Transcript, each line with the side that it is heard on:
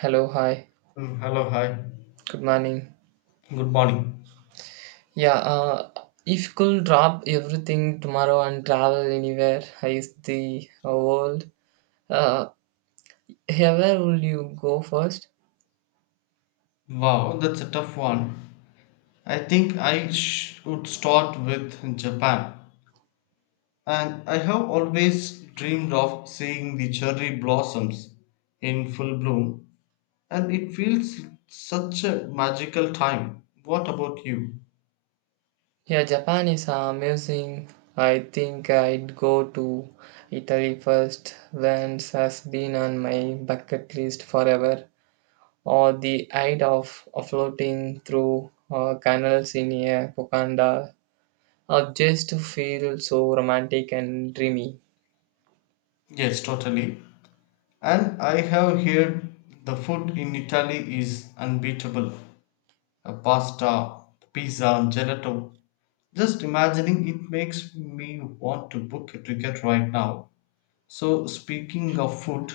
right: Hello, hi.
left: Hello, hi.
right: Good morning.
left: Good morning.
right: Yeah, uh, if you could drop everything tomorrow and travel anywhere is the world, uh, yeah, where will you go first?
left: Wow, that's a tough one. I think I would start with Japan. And I have always dreamed of seeing the cherry blossoms in full bloom, and it feels such a magical time. What about you?
right: Yeah, Japan is amazing. I think I'd go to Italy first. Venice has been on my bucket list forever. Or the idea of floating through canals in a Wakanda, or just to feel so romantic and dreamy.
left: Yes, totally. And I have heard the food in Italy is unbeatable. A pasta, pizza, gelato, just imagining it makes me want to book a ticket right now. So, speaking of food,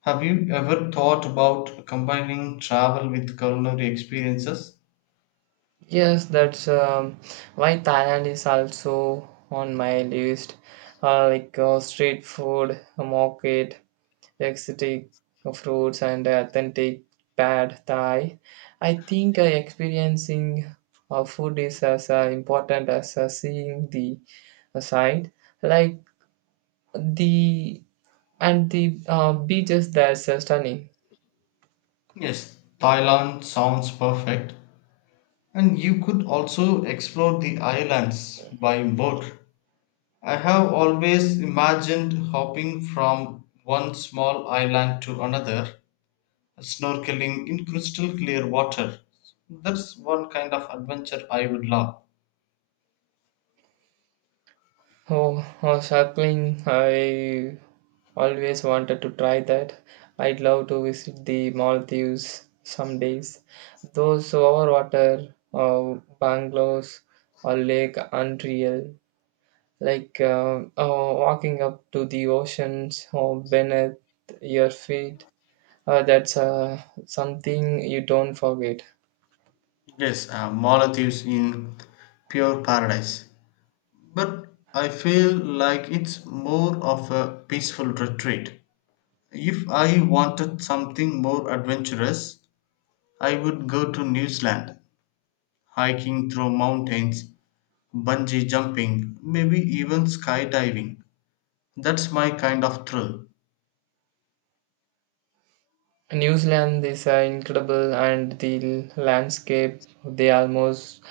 left: have you ever thought about combining travel with culinary experiences?
right: Yes, that's why Thailand is also on my list. Street food, a market, exotic fruits, and authentic pad Thai. I think experiencing food is as important as seeing the sight. Like the and the beaches, that's stunning.
left: Yes, Thailand sounds perfect. And you could also explore the islands by boat. I have always imagined hopping from one small island to another, snorkeling in crystal clear water. That's one kind of adventure I would love.
right: Oh, Cycling, I always wanted to try that. I'd love to visit the Maldives some days. Those overwater bungalows or lake unreal. Walking up to the oceans or beneath your feet. That's Something you don't forget.
left: Yes, Maldives in pure paradise. But I feel like it's more of a peaceful retreat. If I wanted something more adventurous, I would go to New Zealand, hiking through mountains, bungee jumping, maybe even skydiving. That's my kind of thrill.
right: New Zealand is incredible and the landscape, they almost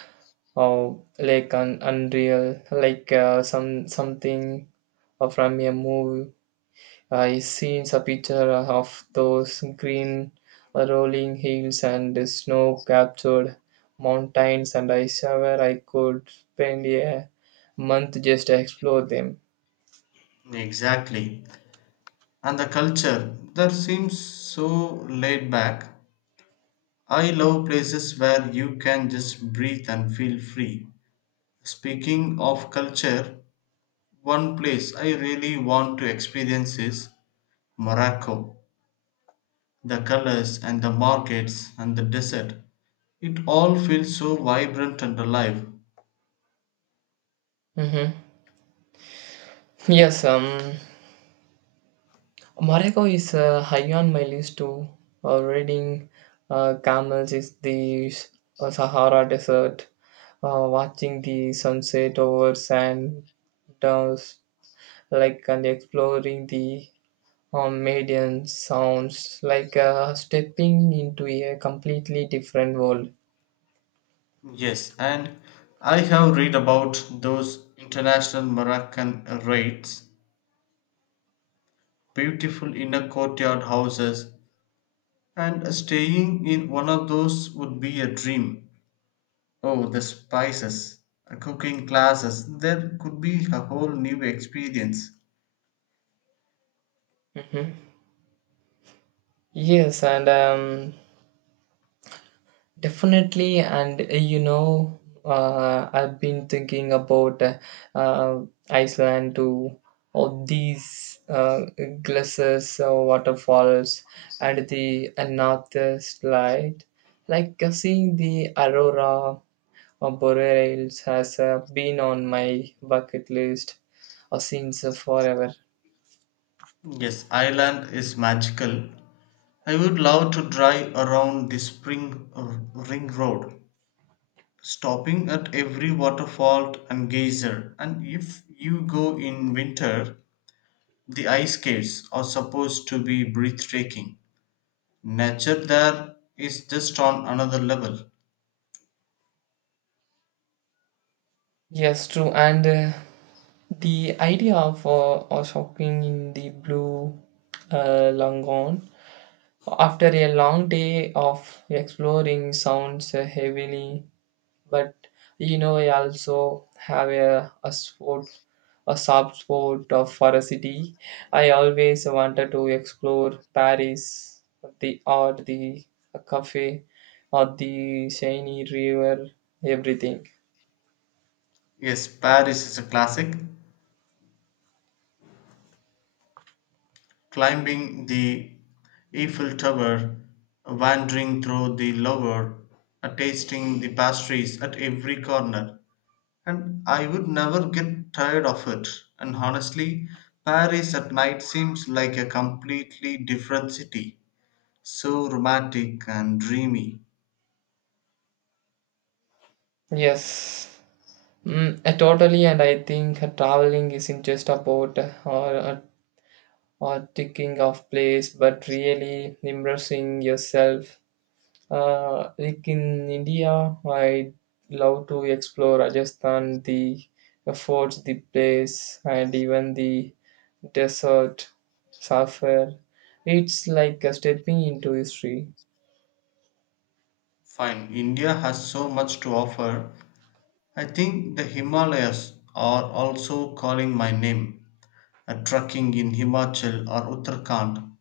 right: Oh, like an unreal, like something from a movie. I seen a picture of those green rolling hills and the snow-capped mountains, and I swear I could spend a month just to explore them.
left: Exactly. And the culture there seems so laid back. I love places where you can just breathe and feel free. Speaking of culture, one place I really want to experience is Morocco. The colors and the markets and the desert, it all feels so vibrant and alive.
right: Mm-hmm. Yes, Morocco is high on my list too. Reading camels is the Sahara Desert, watching the sunset over sand dunes, and exploring the median sounds like stepping into a completely different world.
left: Yes, and I have read about those international Moroccan raids, beautiful inner courtyard houses, and staying in one of those would be a dream. Oh, the spices, cooking classes, there could be a whole new experience.
right: Mhm. Yes, and Definitely, and I've been thinking about uh, Iceland too. All these glaciers, waterfalls, and the northeast light. Seeing the aurora or boreals has been on my bucket list since forever.
left: Yes, Ireland is magical. I would love to drive around the spring ring road, stopping at every waterfall and geyser. And if you go in winter, the ice caves are supposed to be breathtaking. Nature there is just on another level.
right: Yes, true. And the idea of shopping in the blue Langon after a long day of exploring sounds heavily, but you know, I also have a soft spot of for a city. I always wanted to explore Paris, the art, the cafe, or the shiny river, everything.
left: Yes, Paris is a classic: climbing the Eiffel Tower, wandering through the Louvre, tasting the pastries at every corner, and I would never get tired of it. And honestly, Paris at night seems like a completely different city, so romantic and dreamy.
right: Yes. Totally, and I think traveling isn't just about or ticking off place, but really immersing yourself. Like in India, I love to explore Rajasthan, the forts, the place, and even the desert, Safar. It's like stepping into history.
left: Fine, India has so much to offer. I think the Himalayas are also calling my name. Trekking in Himachal or Uttarakhand,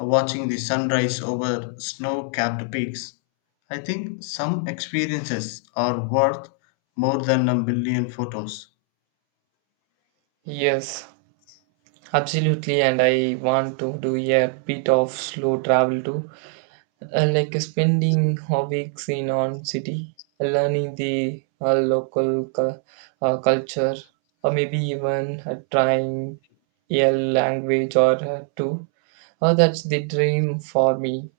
left: watching the sunrise over snow capped peaks. I think some experiences are worth more than a million photos.
right: Yes, absolutely, and I want to do a bit of slow travel too. Like spending a weeks in on city, learning the culture, or maybe even trying a language or two. Oh, that's the dream for me.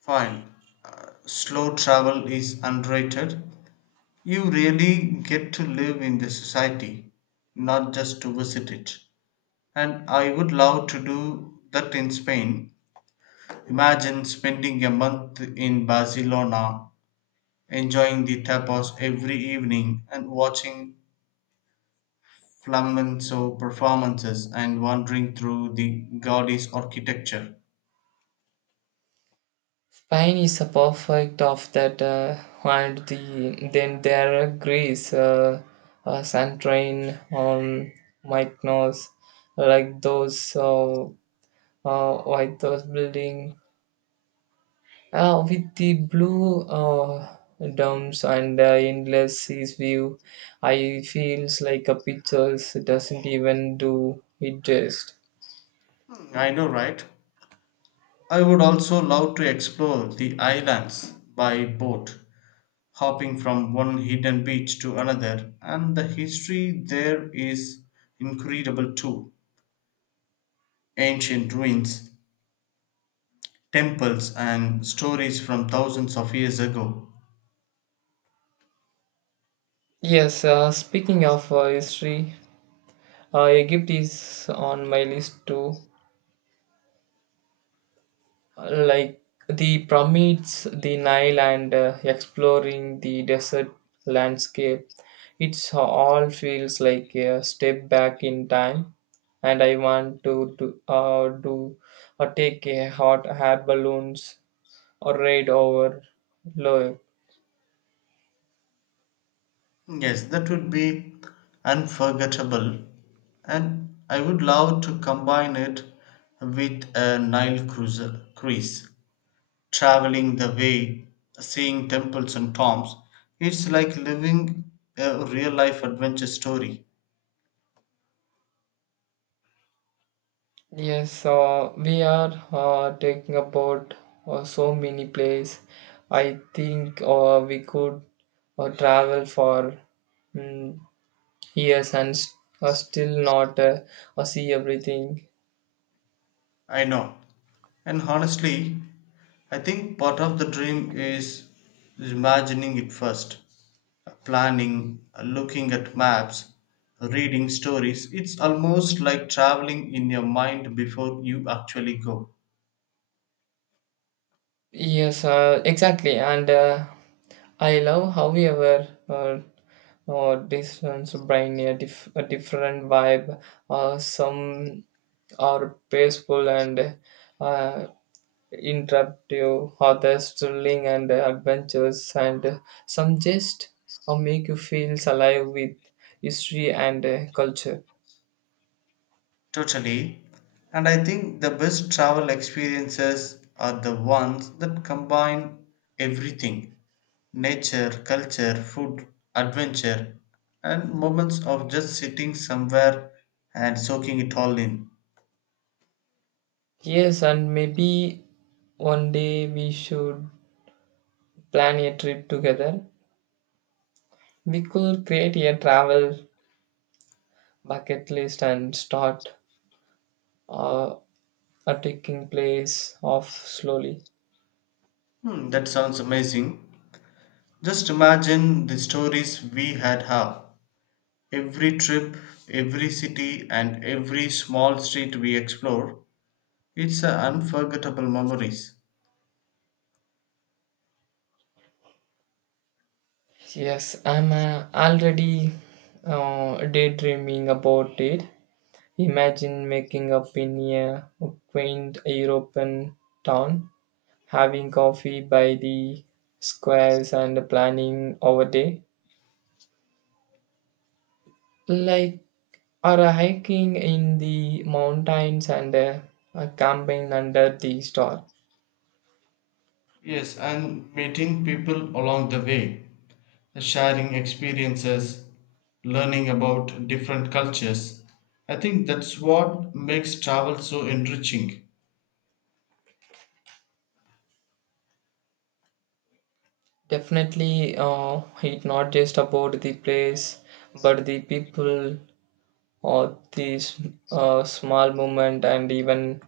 left: Fine, slow travel is underrated. You really get to live in the society, not just to visit it. And I would love to do that in Spain. Imagine spending a month in Barcelona, enjoying the tapas every evening and watching flamenco performances and wandering through the Gaudi's architecture.
right: Spain is a perfect of that, and then there are Greece, Santorin, Mykonos, like those, uh, like those building with the blue domes and the endless seas view, I feels like a pictures doesn't even do it just.
left: I know, right? I would also love to explore the islands by boat, hopping from one hidden beach to another, and the history there is incredible too. Ancient ruins, temples, and stories from thousands of years ago.
right: Yes, speaking of history, Egypt is on my list too. Like the pyramids, the Nile, and exploring the desert landscape. It's all feels like a step back in time, and I want to do or take a hot air balloons or ride over Loire.
left: Yes, that would be unforgettable, and I would love to combine it with a Nile cruiser cruise, traveling the way, seeing temples and tombs. It's like living a real life adventure story.
right: Yes, so we are taking about so many places. I think we could travel for mm Yes, and s- still not see everything.
left: I know. And honestly, I think part of the dream is imagining it first. Planning, looking at maps, reading stories. It's almost like traveling in your mind before you actually go.
right: Yes, exactly. And I love, however, this one's brain a different vibe. Some are peaceful and uh, interruptive, others thrilling and adventurous, and some just make you feel alive with history and culture.
left: Totally. And I think the best travel experiences are the ones that combine everything: nature, culture, food, adventure, and moments of just sitting somewhere and soaking it all in.
right: Yes, and maybe one day we should plan a trip together. We could create a travel bucket list and start uh, a taking place of slowly.
left: Hmm, that sounds amazing. Just imagine the stories we had have. Every trip, every city, and every small street we explore, it's a unforgettable memories.
right: Yes, I'm already daydreaming about it. Imagine making up in a quaint European town, having coffee by the squares, and planning our day. like or a hiking in the mountains and a camping under the star.
left: Yes, and meeting people along the way, sharing experiences, learning about different cultures. I think that's what makes travel so enriching.
right: Definitely, it's not just about the place, but the people or the small moment and even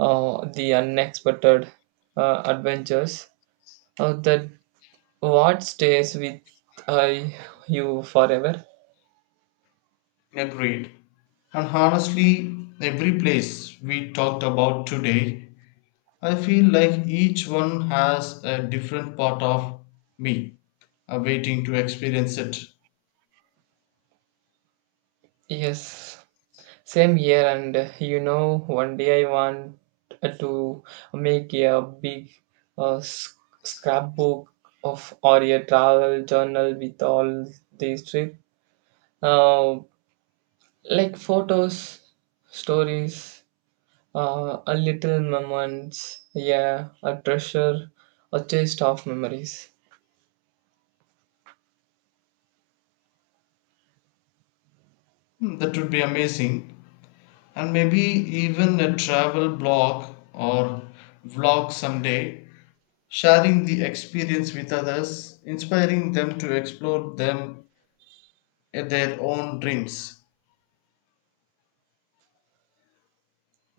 right: the unexpected adventures that what stays with uh, you forever.
left: Agreed. And honestly, every place we talked about today, I feel like each one has a different part of me waiting to experience it.
right: Yes. Same here, and one day I want to make a big scrapbook of or a travel journal with all these trips, uh, like photos, stories, a little moments, yeah, a treasure, a chest of memories.
left: Hmm, that would be amazing, and maybe even a travel blog or vlog someday, sharing the experience with others, inspiring them to explore them their own dreams.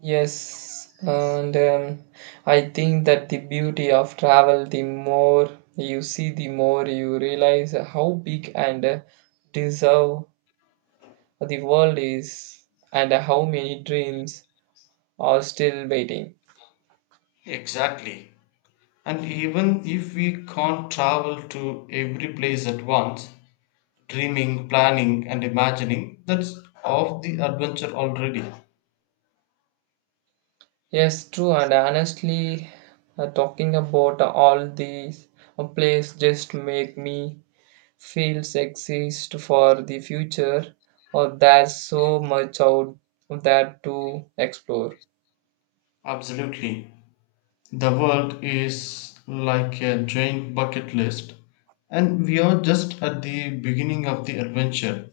right: Yes, and I think that the beauty of travel, the more you see, the more you realize how big and deserve the world is, and how many dreams are still waiting.
left: Exactly. And even if we can't travel to every place at once, dreaming, planning, and imagining, that's of the adventure already.
right: Yes, true, and honestly, talking about all these plays just make me feel exist for the future, or there's so much out there to explore.
left: Absolutely. The world is like a giant bucket list, and we are just at the beginning of the adventure.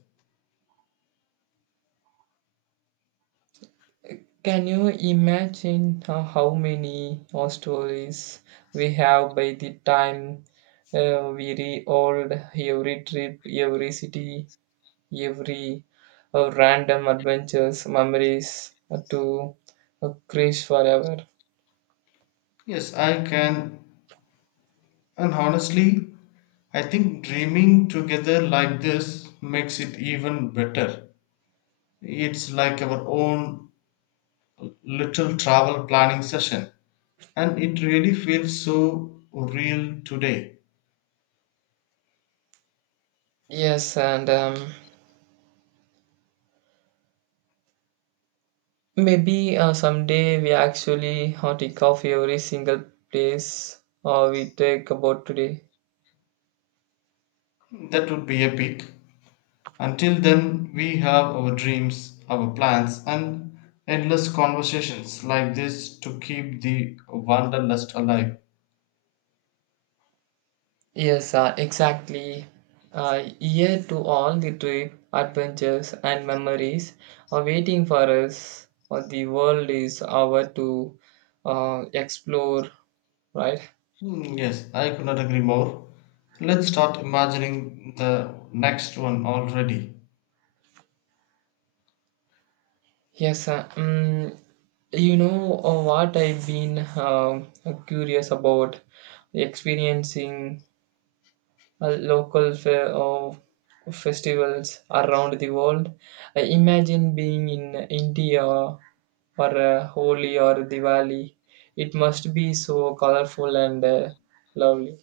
right: Can you imagine how many more stories we have by the time we re-old every trip, every city, every random adventures, memories to crash forever?
left: Yes, I can, and honestly, I think dreaming together like this makes it even better. It's like our own little travel planning session, and it really feels so real today.
right: Yes, and maybe someday we actually take off every single place we take about today.
left: That would be epic. Until then, we have our dreams, our plans, and endless conversations like this to keep the wanderlust alive.
right: Yes, exactly. Year to all the trip, adventures, and memories are waiting for us. The world is our to explore, right?
left: Hmm, yes, I could not agree more. Let's start imagining the next one already.
right: Yes, uh, um, you know what I've been curious about experiencing local fair or festivals around the world. I imagine being in India or Holi or Diwali. It must be so colorful and lovely.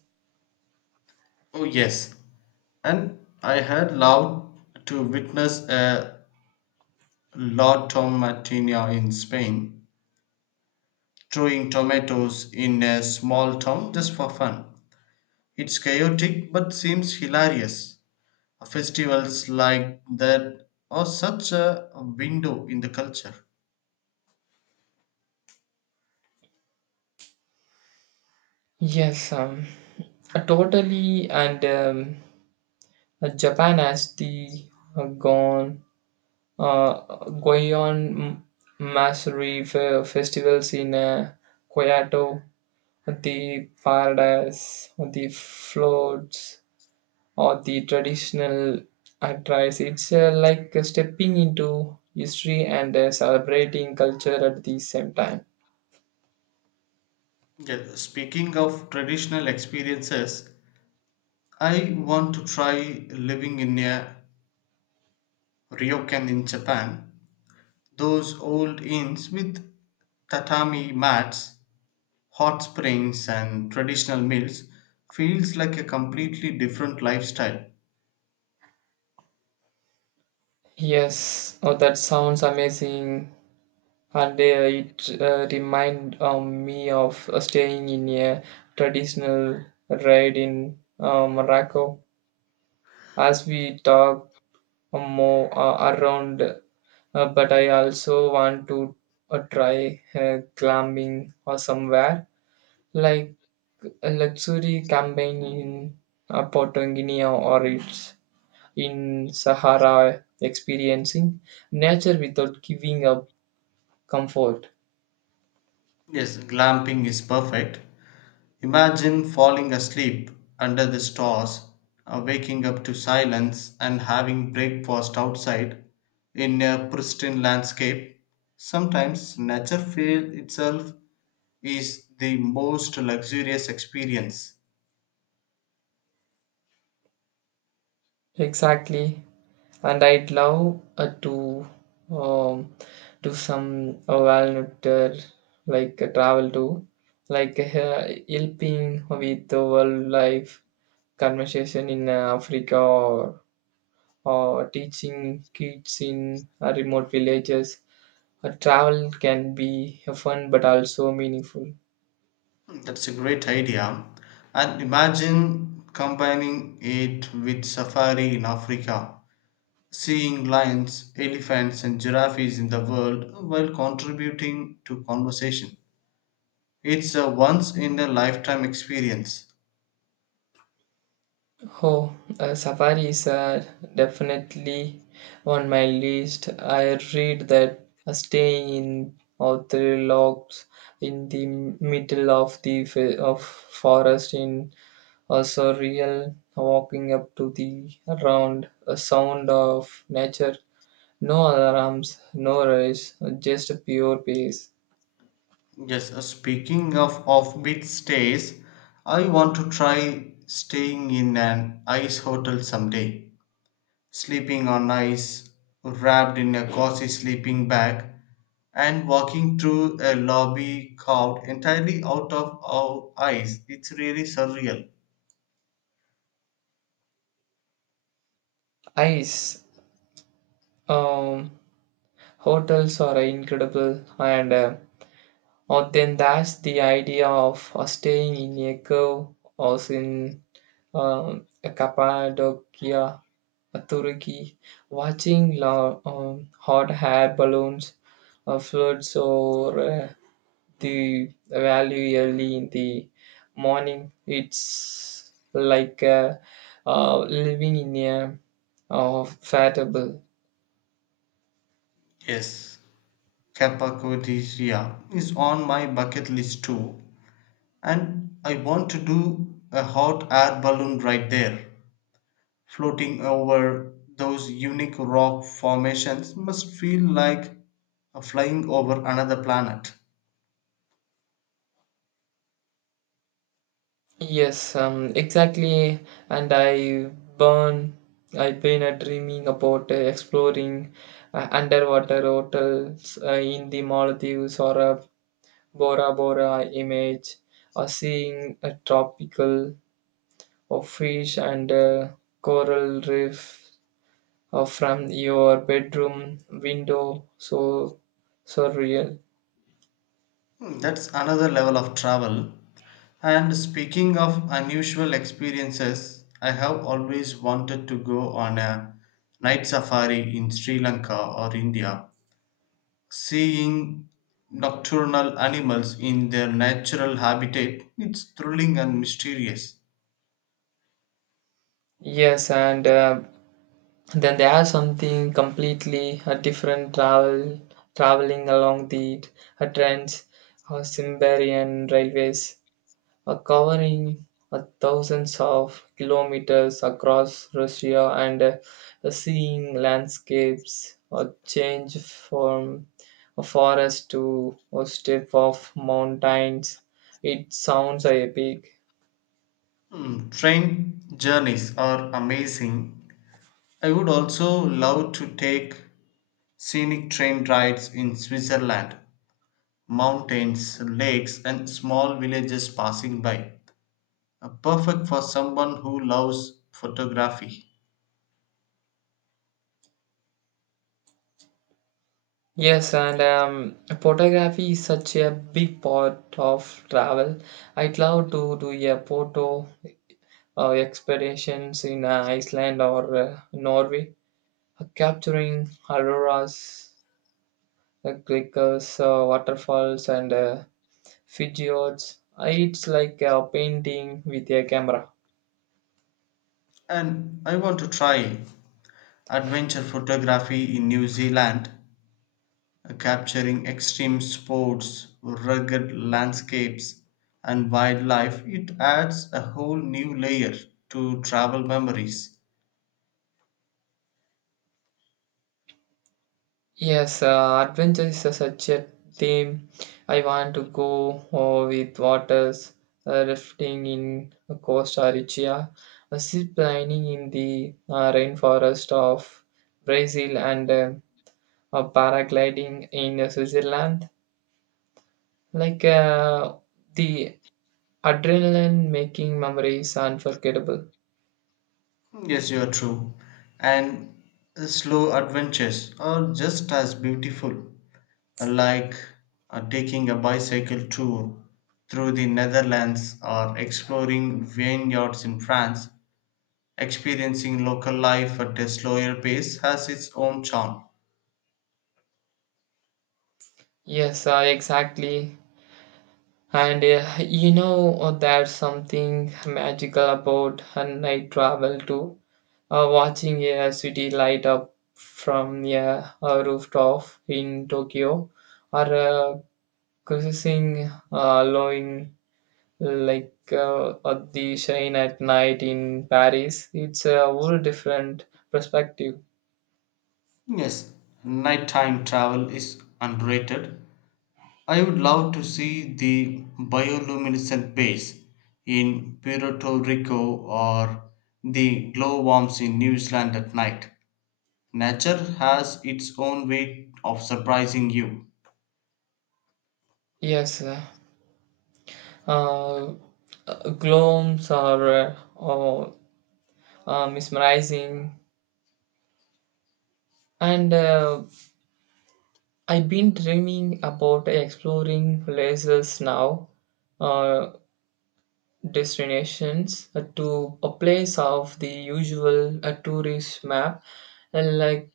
left: Oh, yes. And I had loved to witness a La Tomatina in Spain, throwing tomatoes in a small town just for fun. It's chaotic but seems hilarious. Festivals like that are such a window in the culture.
right: Yes, um, Totally. And Japan has the uh, Gon, uh, Goyon Masuri festivals in Kyoto. The paradise, the floats, or the traditional attires. It's like stepping into history and celebrating culture at the same time.
left: Yeah, speaking of traditional experiences, I want to try living in a ryokan in Japan. Those old inns with tatami mats, hot springs, and traditional meals feels like a completely different lifestyle.
right: Yes, oh, that sounds amazing. And it remind me of staying in a traditional ride in Morocco. As we talk, more around but I also want to try climbing or somewhere like a luxury campaign in Porto Guinea or it's in Sahara experiencing nature without giving up comfort.
left: Yes, glamping is perfect. Imagine falling asleep under the stars, waking up to silence, and having breakfast outside in a pristine landscape. Sometimes nature feel itself is the most luxurious experience.
right: Exactly, and I'd love to um, do some walnut travel to helping with the wildlife conversation in Africa or teaching kids in remote villages. A travel can be fun but also meaningful.
left: That's a great idea. And imagine combining it with safari in Africa, seeing lions, elephants, and giraffes in the world while contributing to conversation. It's a once in a lifetime experience.
right: Oh, safaris are definitely on my list. I read that staying in outer logs in the middle of the fe- of forest in a surreal walking up to the round a sound of nature. No alarms, no rush, just pure peace.
left: Yes, speaking of offbeat stays, I want to try staying in an ice hotel someday. Sleeping on ice, wrapped in a cozy sleeping bag, and walking through a lobby carved entirely out of our ice. It's really surreal.
right: Ice. Um, Hotels are incredible. And. Uh, Or then that's the idea of staying in a cave or in Cappadocia, Turkey, watching hot air balloons floats over the valley early in the morning. It's like living in a fat bubble.
left: Yes, Cappadocia is on my bucket list too. And I want to do a hot air balloon ride there. Floating over those unique rock formations must feel like a flying over another planet.
right: Yes, exactly. And burn, I been dreaming about exploring underwater hotels in the Maldives or Bora Bora image, or seeing a tropical of fish and coral reef or from your bedroom window. So real.
left: Hmm, that's another level of travel. And speaking of unusual experiences, I have always wanted to go on a night safari in Sri Lanka or India. Seeing nocturnal animals in their natural habitat its thrilling and mysterious.
right: Yes, and then there are something completely different traveling along the trends or Siberian railways covering thousands of kilometers across Russia and seeing landscapes or change from a forest to a steppe of mountains. It sounds epic.
left: Hmm, train journeys are amazing. I would also love to take scenic train rides in Switzerland, mountains, lakes, and small villages passing by. Perfect for someone who loves photography.
right: Yes, and photography is such a big part of travel. I'd love to do a photo expeditions in Iceland or Norway, capturing auroras, clickers, waterfalls, and fjords. It's like painting with a camera.
left: And I want to try adventure photography in New Zealand, capturing extreme sports, rugged landscapes, and wildlife. It adds a whole new layer to travel memories.
right: Yes, adventure is such a theme. I want to go with waters, rafting in Costa Rica, zip lining in the rainforest of Brazil, and paragliding in Switzerland. Like the adrenaline making memories unforgettable.
left: Yes, you are true. And slow adventures are just as beautiful, like taking a bicycle tour through the Netherlands or exploring vineyards in France. Experiencing local life at a slower pace has its own charm.
right: Yes, exactly. And there's something magical about night travel too. Watching a city light up from a rooftop in Tokyo, or cruising along at the shine at night in Paris, it's a whole different perspective.
left: Yes, nighttime travel is underrated. I would love to see the bioluminescent base in Puerto Rico or the glowworms in New Zealand at night. Nature has its own way of surprising you.
right: Yes, uh, glooms are mesmerizing, and I've been dreaming about exploring places now. Uh, Destinations to a place of the usual tourist map, like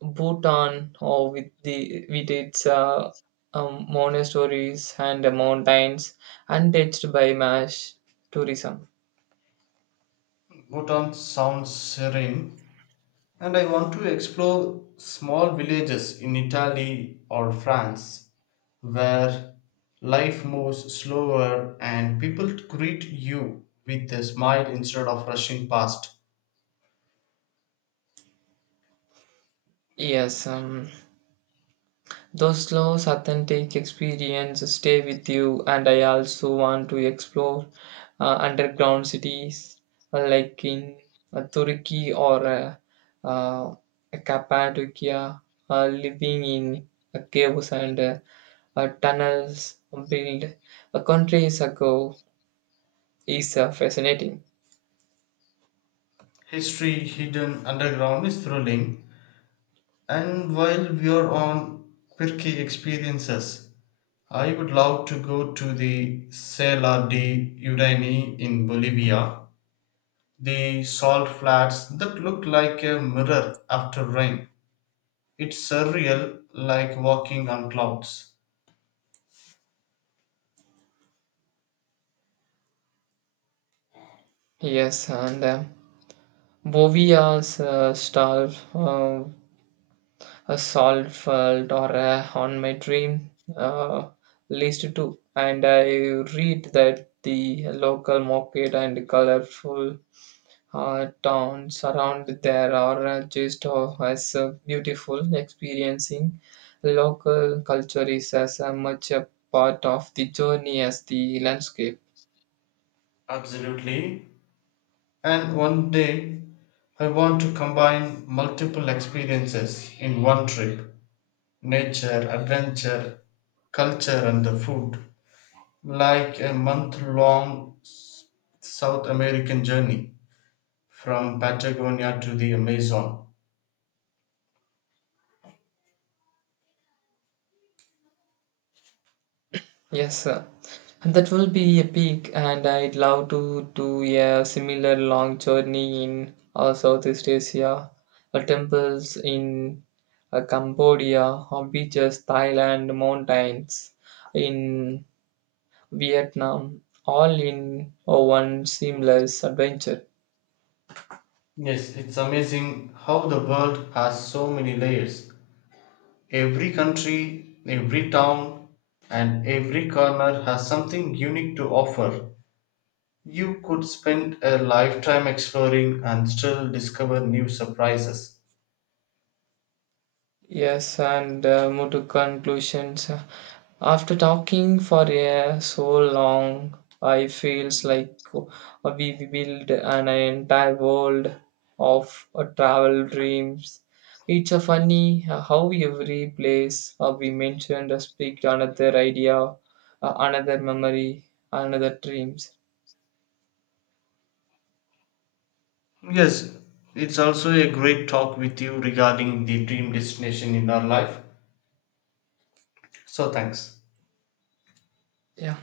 right: Bhutan or with its monasteries and mountains, untouched by mass tourism.
left: Bhutan sounds serene, and I want to explore small villages in Italy or France where life moves slower and people greet you with a smile instead of rushing past.
right: Yes, those slow, authentic experiences stay with you, and I also want to explore underground cities like in Turkey or uh, Cappadocia, living in caves and tunnels built a countries ago is fascinating.
left: History hidden underground is thrilling. And while we are on quirky experiences, I would love to go to the Sela de Udani in Bolivia, the salt flats that look like a mirror after rain. It's surreal, like walking on clouds.
right: Yes, and Bowie also starved a salt felt or a on my dream uh, list too. And I read that the local market and colorful towns around there are just as beautiful. Experiencing local culture is as much a part of the journey as the landscape.
left: Absolutely. And one day, I want to combine multiple experiences in one trip: nature, adventure, culture, and the food. Like a month long South American journey from Patagonia to the Amazon.
right: Yes, sir. And that will be epic, and I'd love to do a similar long journey in Southeast Asia, temples in Cambodia, or beaches, Thailand, mountains in Vietnam, all in one seamless adventure.
left: Yes, it's amazing how the world has so many layers. Every country, every town, and every corner has something unique to offer. You could spend a lifetime exploring and still discover new surprises.
right: Yes, and move to conclusions. After talking for so long, I feels like we build an entire world of travel dreams. It's a funny how every place we mentioned speak to another idea, another memory, another dreams.
left: Yes, it's also a great talk with you regarding the dream destination in our life. So, thanks.
right: Yeah.